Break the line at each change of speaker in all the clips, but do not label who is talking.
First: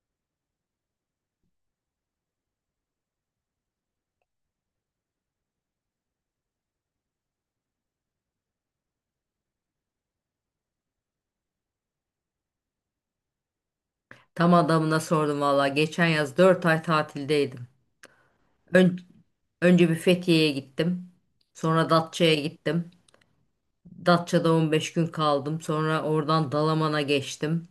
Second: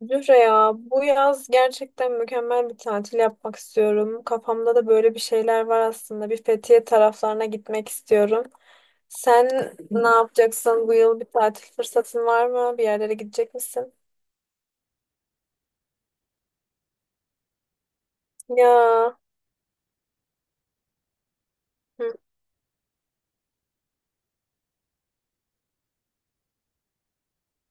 Zühre, ya bu yaz gerçekten mükemmel bir tatil yapmak istiyorum. Kafamda da böyle bir şeyler var aslında. Bir Fethiye taraflarına gitmek istiyorum. Sen ne yapacaksın bu yıl, bir tatil fırsatın var mı? Bir yerlere gidecek misin?
Tam adamına sordum valla. Geçen yaz 4 ay tatildeydim. Ön-
Ya,
Önce bir Fethiye'ye gittim. Sonra
hı.
Datça'ya gittim. Datça'da 15 gün kaldım. Sonra oradan Dalaman'a geçtim.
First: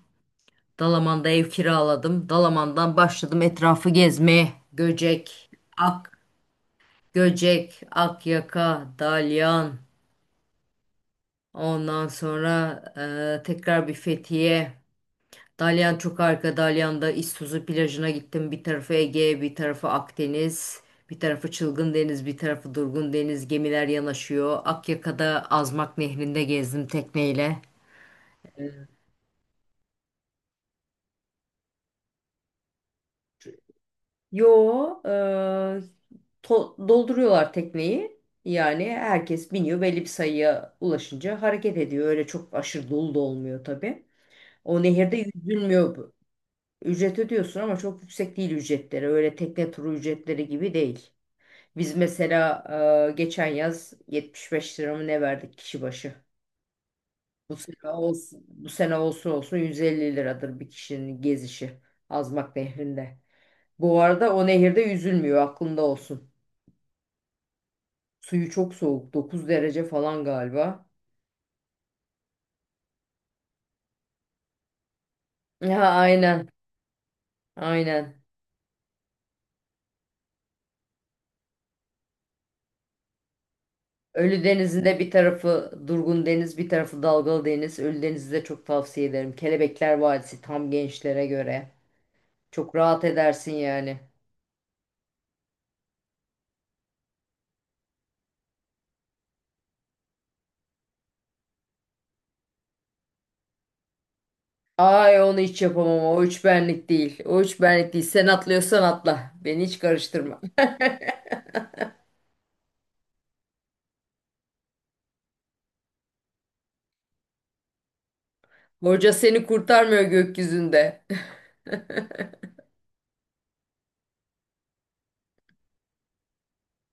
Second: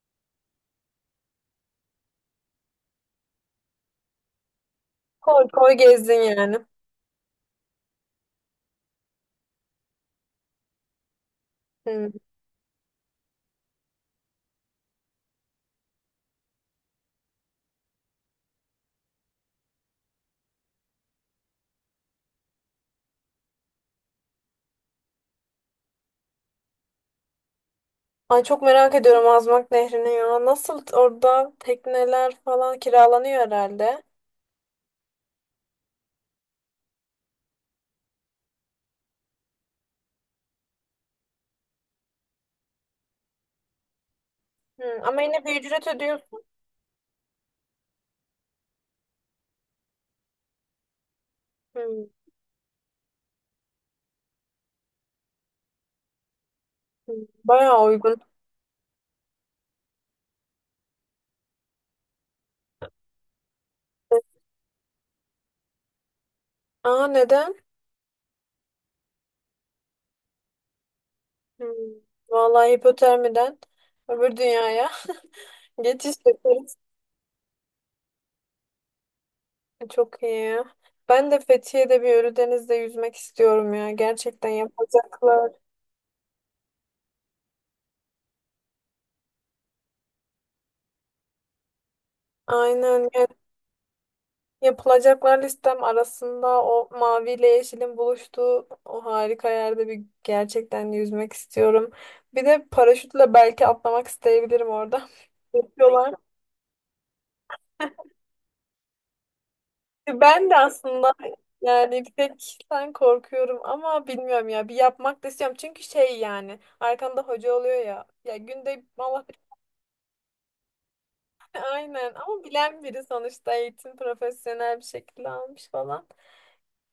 Dalaman'da ev kiraladım. Dalaman'dan başladım etrafı gezmeye.
Koy
Göcek,
koy
Ak,
gezdin yani.
Göcek, Akyaka, Dalyan. Ondan
Hı.
sonra tekrar bir Fethiye. Dalyan çok arka. Dalyan'da İztuzu plajına gittim. Bir tarafı Ege, bir tarafı Akdeniz, bir tarafı Çılgın Deniz, bir tarafı Durgun Deniz. Gemiler yanaşıyor. Akyaka'da Azmak Nehri'nde gezdim tekneyle.
Ay, çok merak ediyorum Azmak Nehri'ni ya. Nasıl, orada tekneler falan kiralanıyor herhalde.
Yo, e, dolduruyorlar tekneyi. Yani herkes biniyor, belli bir sayıya ulaşınca hareket ediyor. Öyle çok aşırı dolu da olmuyor tabii. O
Hı.
nehirde
Ama yine bir ücret
yüzülmüyor bu.
ödüyorsun.
Ücret ödüyorsun ama çok yüksek değil ücretleri. Öyle tekne turu ücretleri gibi değil. Biz
Hı.
mesela geçen yaz 75 lira mı ne verdik kişi başı.
Hı.
Bu
Bayağı
sene
uygun.
olsun, bu sene olsun 150 liradır bir kişinin gezişi Azmak Nehri'nde. Bu arada o nehirde yüzülmüyor, aklında olsun.
Aa, neden?
Suyu çok soğuk, 9 derece falan galiba.
Hmm. Vallahi hipotermiden öbür dünyaya
Ha,
geçiş
aynen,
yaparız.
aynen.
Çok iyi ya. Ben de Fethiye'de, bir Ölüdeniz'de yüzmek istiyorum ya.
Ölü
Gerçekten
Denizi'nde bir
yapacaklar.
tarafı durgun deniz, bir tarafı dalgalı deniz. Ölü Deniz'i de çok tavsiye ederim. Kelebekler Vadisi tam gençlere göre. Çok rahat
Aynen yani,
edersin yani.
yapılacaklar listem arasında o maviyle yeşilin buluştuğu o harika yerde bir gerçekten yüzmek istiyorum. Bir de paraşütle belki atlamak isteyebilirim orada.
Ay, onu hiç yapamam.
Yapıyorlar.
O üç benlik değil. O üç benlik değil. Sen atlıyorsan atla. Beni hiç karıştırma.
Ben de aslında yani bir tek korkuyorum ama bilmiyorum ya, bir yapmak da istiyorum. Çünkü şey yani, arkanda hoca oluyor ya. Ya günde
Hoca
Allah bilir
seni kurtarmıyor gökyüzünde.
aynen, ama bilen biri sonuçta eğitim profesyonel bir şekilde almış falan.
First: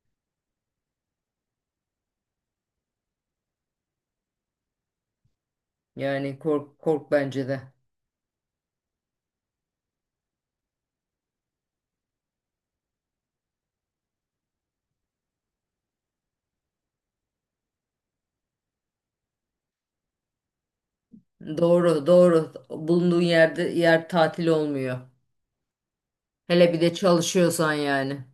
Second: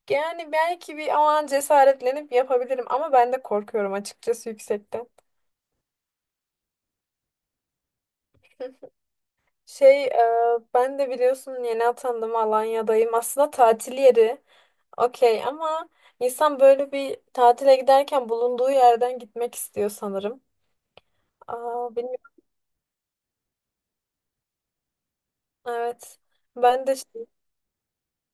Yani belki bir o an cesaretlenip yapabilirim, ama ben de korkuyorum açıkçası yüksekten.
Yani kork kork bence de.
Şey e, ben de biliyorsun yeni atandım, Alanya'dayım. Aslında tatil yeri. Okey ama insan böyle bir tatile giderken bulunduğu yerden gitmek istiyor sanırım. Aa,
Doğru,
bilmiyorum.
doğru. Bulunduğun yerde yer tatil olmuyor.
Evet.
Hele bir
Ben
de
de şey,
çalışıyorsan yani.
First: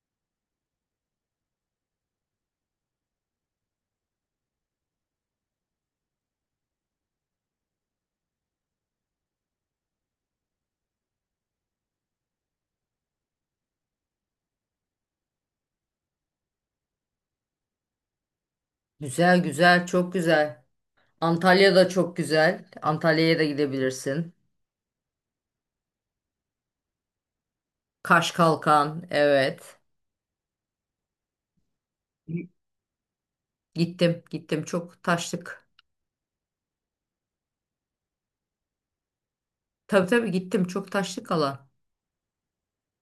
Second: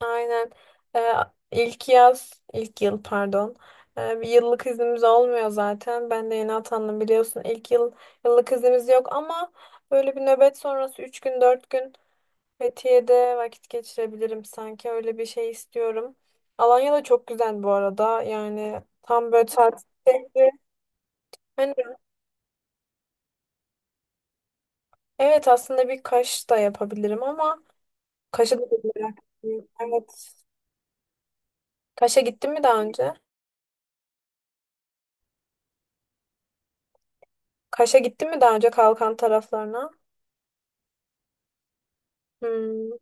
aynen Ee, ilk yaz, ilk yıl, pardon. Bir yıllık iznimiz olmuyor zaten. Ben de yeni atandım biliyorsun. İlk yıl yıllık iznimiz yok, ama böyle bir nöbet sonrası 3 gün 4 gün Fethiye'de vakit geçirebilirim sanki. Öyle bir şey istiyorum. Alanya da çok güzel bu arada. Yani tam
Güzel,
böyle
güzel,
tatil
çok
şehri.
güzel. Antalya da çok güzel. Antalya'ya da gidebilirsin.
Evet, aslında bir kaş da yapabilirim, ama
Kaş
kaşa da bir
Kalkan,
merak ediyorum.
evet.
Evet. Kaş'a gittin mi daha önce?
Gittim, gittim. Çok taşlık.
Kaş'a gittin mi daha önce, Kalkan taraflarına?
Tabii tabii gittim. Çok taşlık alan.
Hmm,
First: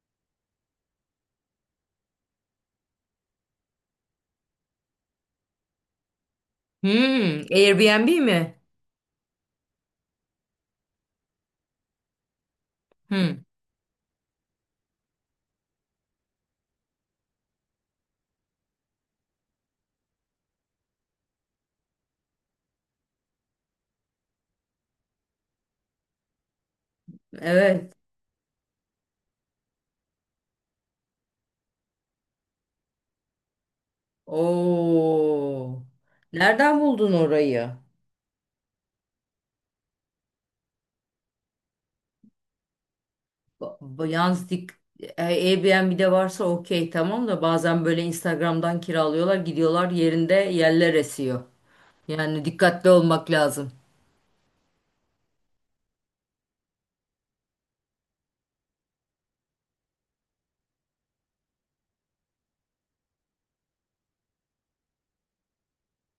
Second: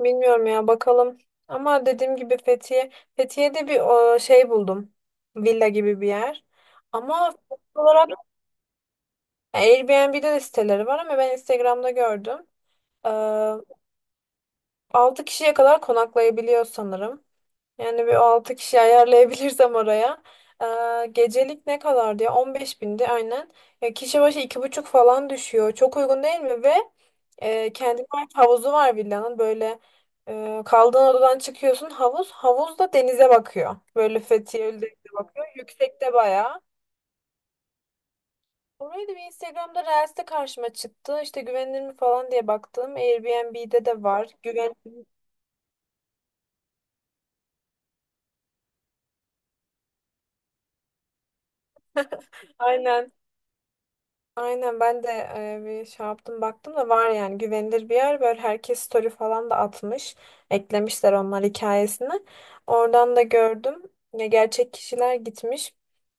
Bilmiyorum ya, bakalım. Ama dediğim gibi Fethiye. Fethiye'de bir şey buldum. Villa gibi bir yer. Ama
Hmm,
fiyat olarak
Airbnb mi?
Airbnb'de de siteleri var, ama ben Instagram'da gördüm. Ee,
Hmm.
6 kişiye kadar konaklayabiliyor sanırım. Yani bir 6 kişi ayarlayabilirsem oraya. Gecelik ne kadar diye 15 bindi aynen. Ya kişi başı iki buçuk falan düşüyor. Çok uygun değil mi? Ve
Evet.
kendine ait havuzu var villanın. Böyle kaldığın odadan çıkıyorsun, havuz. Havuz da denize bakıyor. Böyle Fethiye Ölü denize bakıyor.
Oo.
Yüksekte bayağı.
Nereden buldun orayı?
Orayı da bir Instagram'da Reels'te karşıma çıktı. İşte güvenilir mi falan diye baktım. Airbnb'de de var.
Yalnız
Güven
Airbnb'de varsa okey, tamam da bazen böyle Instagram'dan kiralıyorlar, gidiyorlar yerinde yerler esiyor. Yani dikkatli
aynen,
olmak lazım.
aynen, ben de bir şey yaptım, baktım da var yani, güvenilir bir yer. Böyle herkes story falan da atmış, eklemişler onlar hikayesini, oradan da gördüm, ya gerçek kişiler gitmiş,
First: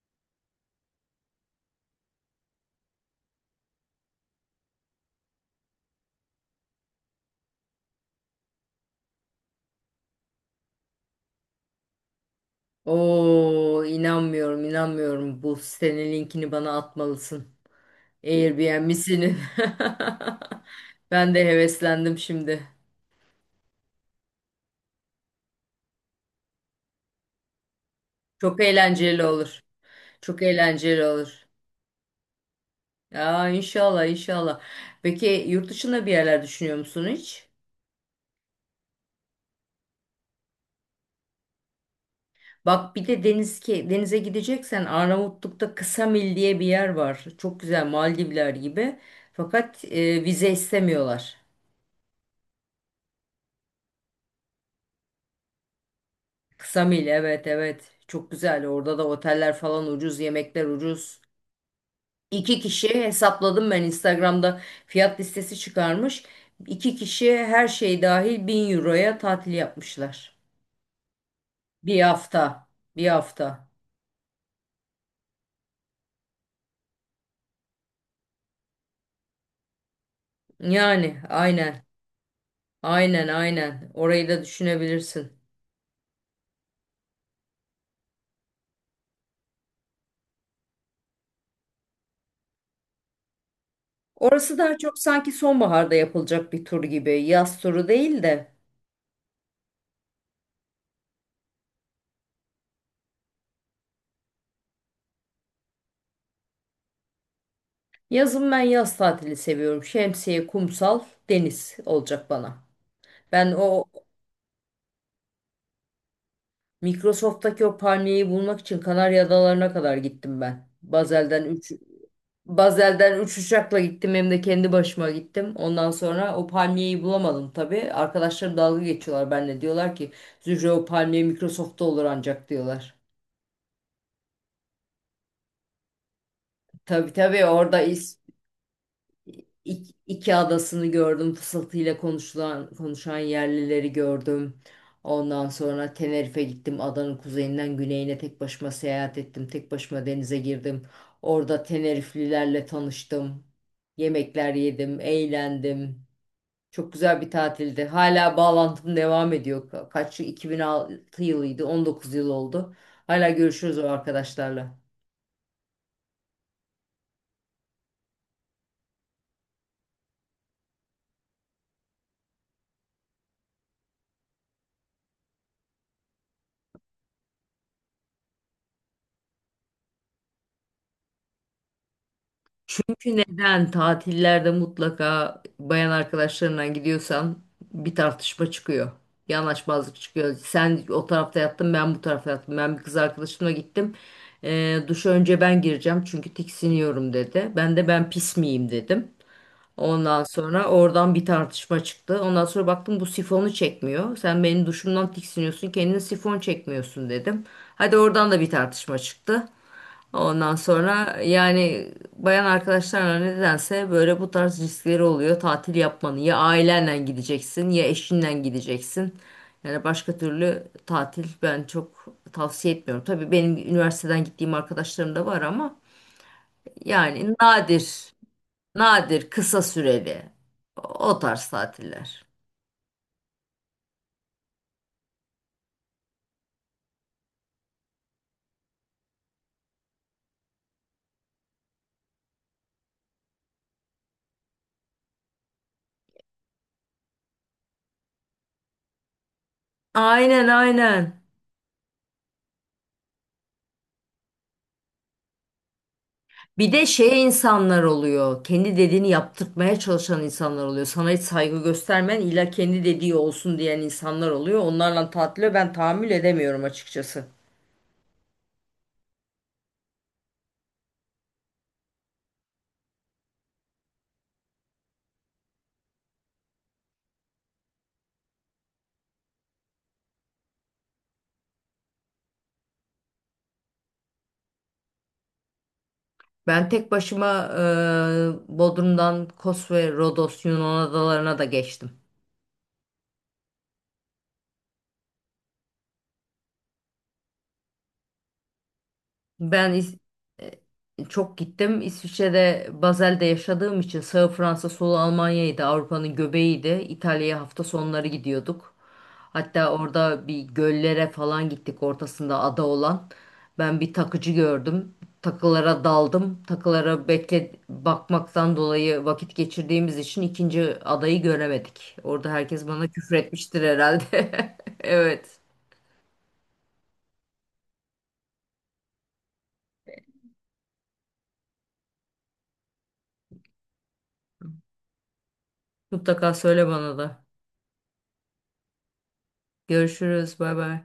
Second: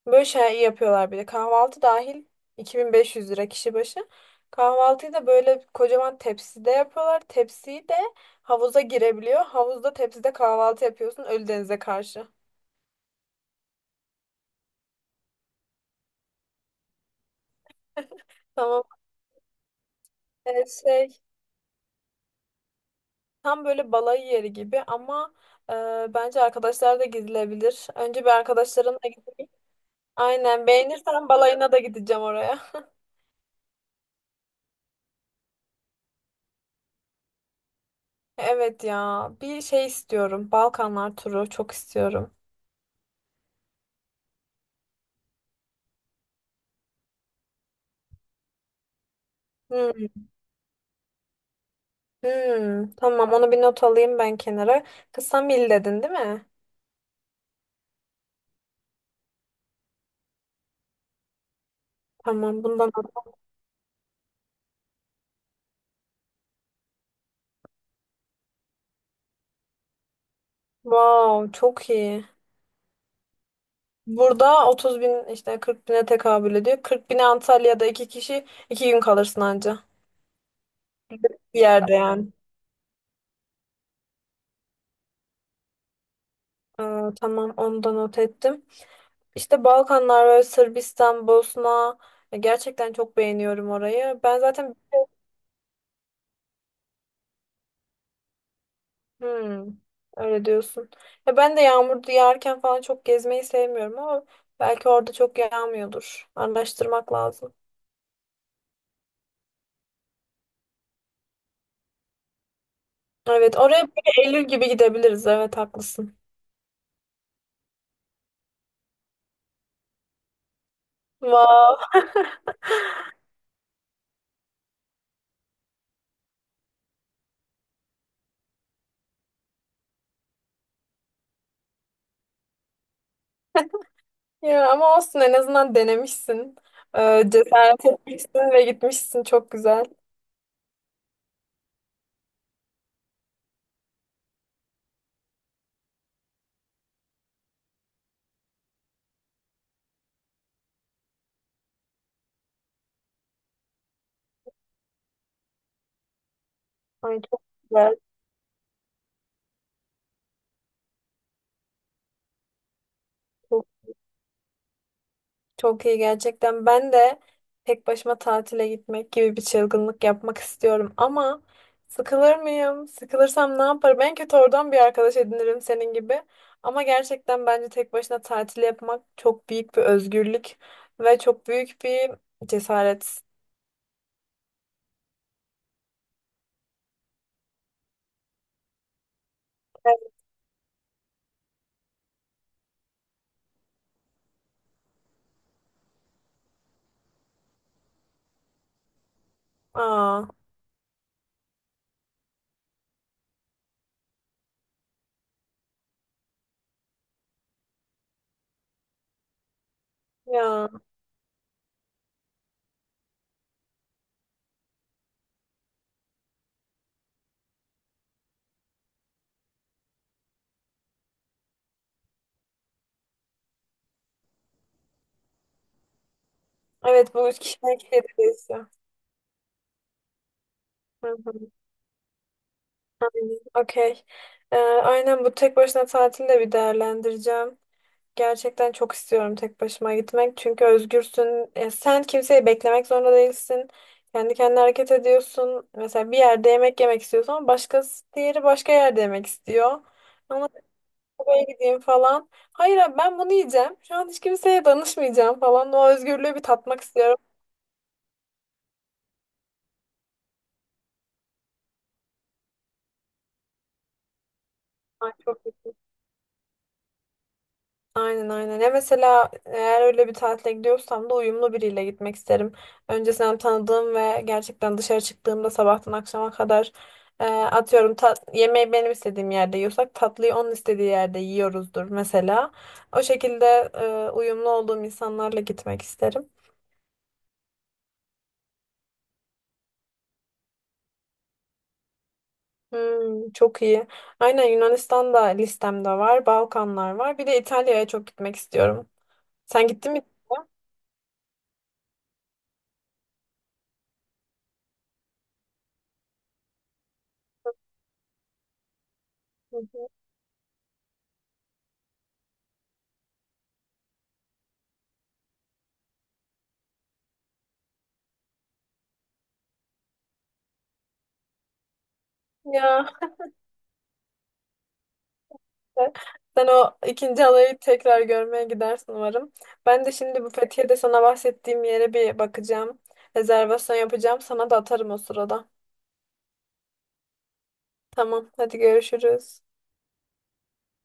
böyle şey yapıyorlar. Bir de kahvaltı dahil 2.500 lira kişi başı. Kahvaltıyı da böyle kocaman tepside yapıyorlar, tepsiyi de havuza girebiliyor, havuzda tepside kahvaltı yapıyorsun Ölüdeniz'e karşı.
Oo, inanmıyorum, inanmıyorum. Bu sitenin linkini bana atmalısın.
Tamam.
Airbnb'sini.
Evet,
Ben de heveslendim şimdi.
tam böyle balayı yeri gibi, ama bence arkadaşlar da gidilebilir. Önce bir
Çok
arkadaşlarımla
eğlenceli
gideyim.
olur. Çok
Aynen,
eğlenceli
beğenirsen
olur.
balayına da gideceğim oraya.
Ya inşallah inşallah. Peki yurt dışında bir yerler düşünüyor musun hiç?
Evet ya, bir şey istiyorum. Balkanlar turu çok istiyorum.
Bak bir de deniz, ki denize gideceksen Arnavutluk'ta Ksamil diye bir yer var. Çok güzel, Maldivler gibi. Fakat
Hmm,
vize istemiyorlar.
hmm. Tamam, onu bir not alayım ben kenara. Kısa mil dedin değil mi?
Ksamil, evet evet. Çok güzel. Orada da oteller falan ucuz, yemekler ucuz. İki
Tamam,
kişi
bundan not.
hesapladım, ben Instagram'da fiyat listesi çıkarmış. İki kişi her şey dahil 1.000 euroya tatil yapmışlar.
Wow, çok
Bir
iyi.
hafta. Bir hafta.
Burada 30 bin işte 40 bine tekabül ediyor. 40 bine Antalya'da iki kişi 2 gün kalırsın anca.
Yani
Bir
aynen.
yerde yani.
Aynen aynen. Orayı da düşünebilirsin.
Aa, tamam, onu da not ettim. İşte Balkanlar ve Sırbistan, Bosna, ya gerçekten çok beğeniyorum orayı. Ben
Orası
zaten
daha çok sanki sonbaharda yapılacak bir tur gibi. Yaz turu değil de.
hmm, öyle diyorsun. Ya ben de yağmur yağarken falan çok gezmeyi sevmiyorum, ama belki orada çok yağmıyordur. Araştırmak lazım.
Yazın ben yaz tatili seviyorum. Şemsiye, kumsal, deniz olacak bana. Ben
Evet,
o
oraya böyle Eylül gibi gidebiliriz. Evet, haklısın.
Microsoft'taki o palmiyeyi bulmak için Kanarya Adaları'na kadar gittim ben.
Wow.
Bazel'den 3 uçakla gittim, hem de kendi başıma gittim. Ondan sonra o palmiyeyi bulamadım tabii. Arkadaşlarım dalga geçiyorlar benimle. Diyorlar ki Zühre, o palmiye Microsoft'ta olur ancak diyorlar.
Ya ama olsun, en azından denemişsin.
Tabii tabii orada
Cesaret etmişsin ve gitmişsin. Çok güzel.
iki adasını gördüm. Fısıltıyla konuşulan, konuşan yerlileri gördüm. Ondan sonra Tenerife'ye gittim. Adanın kuzeyinden güneyine tek başıma seyahat ettim. Tek başıma denize girdim. Orada Teneriflilerle tanıştım. Yemekler yedim, eğlendim. Çok
Ay,
güzel bir
çok
tatildi.
güzel.
Hala bağlantım devam ediyor. Kaç yıl? 2006 yılıydı. 19 yıl oldu. Hala görüşürüz o arkadaşlarla.
Çok iyi gerçekten. Ben de tek başıma tatile gitmek gibi bir çılgınlık yapmak istiyorum, ama sıkılır mıyım? Sıkılırsam ne yaparım? En kötü oradan bir arkadaş edinirim senin gibi. Ama gerçekten bence tek başına tatil yapmak çok büyük bir özgürlük ve çok büyük bir
Çünkü
cesaret.
neden, tatillerde mutlaka bayan arkadaşlarına gidiyorsan bir tartışma çıkıyor. Bir anlaşmazlık çıkıyor. Sen o tarafta yattın, ben bu tarafta yattım. Ben bir kız arkadaşımla gittim. Duşa önce ben gireceğim çünkü tiksiniyorum dedi. Ben de ben pis miyim dedim. Ondan
Aa,
sonra oradan bir tartışma çıktı. Ondan sonra baktım bu sifonu çekmiyor. Sen benim duşumdan tiksiniyorsun, kendine sifon çekmiyorsun dedim. Hadi oradan da bir tartışma çıktı. Ondan
ya.
sonra yani bayan arkadaşlarla nedense böyle bu tarz riskleri oluyor. Tatil yapmanın ya ailenle gideceksin ya eşinle gideceksin. Yani başka türlü tatil ben çok tavsiye etmiyorum. Tabii benim üniversiteden gittiğim arkadaşlarım da var ama
Evet, bu
yani
üç kişiden kişiye de
nadir.
değişiyor.
Nadir, kısa süreli.
Hı
O tarz
hı.
tatiller.
Aynen. Okey. Aynen, bu tek başına tatili de bir değerlendireceğim. Gerçekten çok istiyorum tek başıma gitmek. Çünkü özgürsün. Sen kimseyi beklemek zorunda değilsin. Kendi kendine hareket ediyorsun. Mesela bir yerde yemek yemek istiyorsun, ama başkası, diğeri, başka yerde yemek istiyor.
Aynen
Ama
aynen.
buraya gideyim falan. Hayır abi, ben bunu yiyeceğim. Şu an hiç kimseye danışmayacağım falan. O özgürlüğü bir
Bir
tatmak
de
istiyorum.
şey insanlar oluyor. Kendi dediğini yaptırtmaya çalışan insanlar oluyor. Sana hiç saygı göstermeyen, illa kendi dediği olsun diyen insanlar oluyor. Onlarla
Ay, çok.
tatile ben tahammül edemiyorum açıkçası.
Aynen, aynen. Ya mesela eğer öyle bir tatile gidiyorsam da uyumlu biriyle gitmek isterim. Öncesinden tanıdığım ve gerçekten dışarı çıktığımda sabahtan akşama kadar atıyorum, yemeği benim istediğim yerde yiyorsak, tatlıyı onun istediği yerde yiyoruzdur mesela. O şekilde uyumlu olduğum insanlarla gitmek isterim.
Ben tek başıma Bodrum'dan Kos ve Rodos Yunan adalarına da geçtim.
Çok iyi. Aynen, Yunanistan da listemde var. Balkanlar var. Bir de İtalya'ya çok gitmek istiyorum. Sen
Ben
gittin
İs-
mi?
Çok gittim. İsviçre'de Basel'de yaşadığım için sağ Fransa, solu Almanya'ydı. Avrupa'nın göbeğiydi. İtalya'ya hafta sonları gidiyorduk.
Hı
Hatta
hı.
orada bir göllere falan gittik, ortasında ada olan. Ben bir takıcı gördüm. Takılara daldım. Takılara bekle bakmaktan dolayı vakit geçirdiğimiz için ikinci adayı göremedik. Orada herkes
Ya,
bana küfür etmiştir herhalde. Evet.
sen o ikinci halayı tekrar görmeye gidersin umarım. Ben de şimdi bu Fethiye'de sana bahsettiğim yere bir bakacağım. Rezervasyon yapacağım. Sana da atarım o sırada.
Mutlaka söyle bana da.
Tamam, hadi görüşürüz.
Görüşürüz. Bay bay.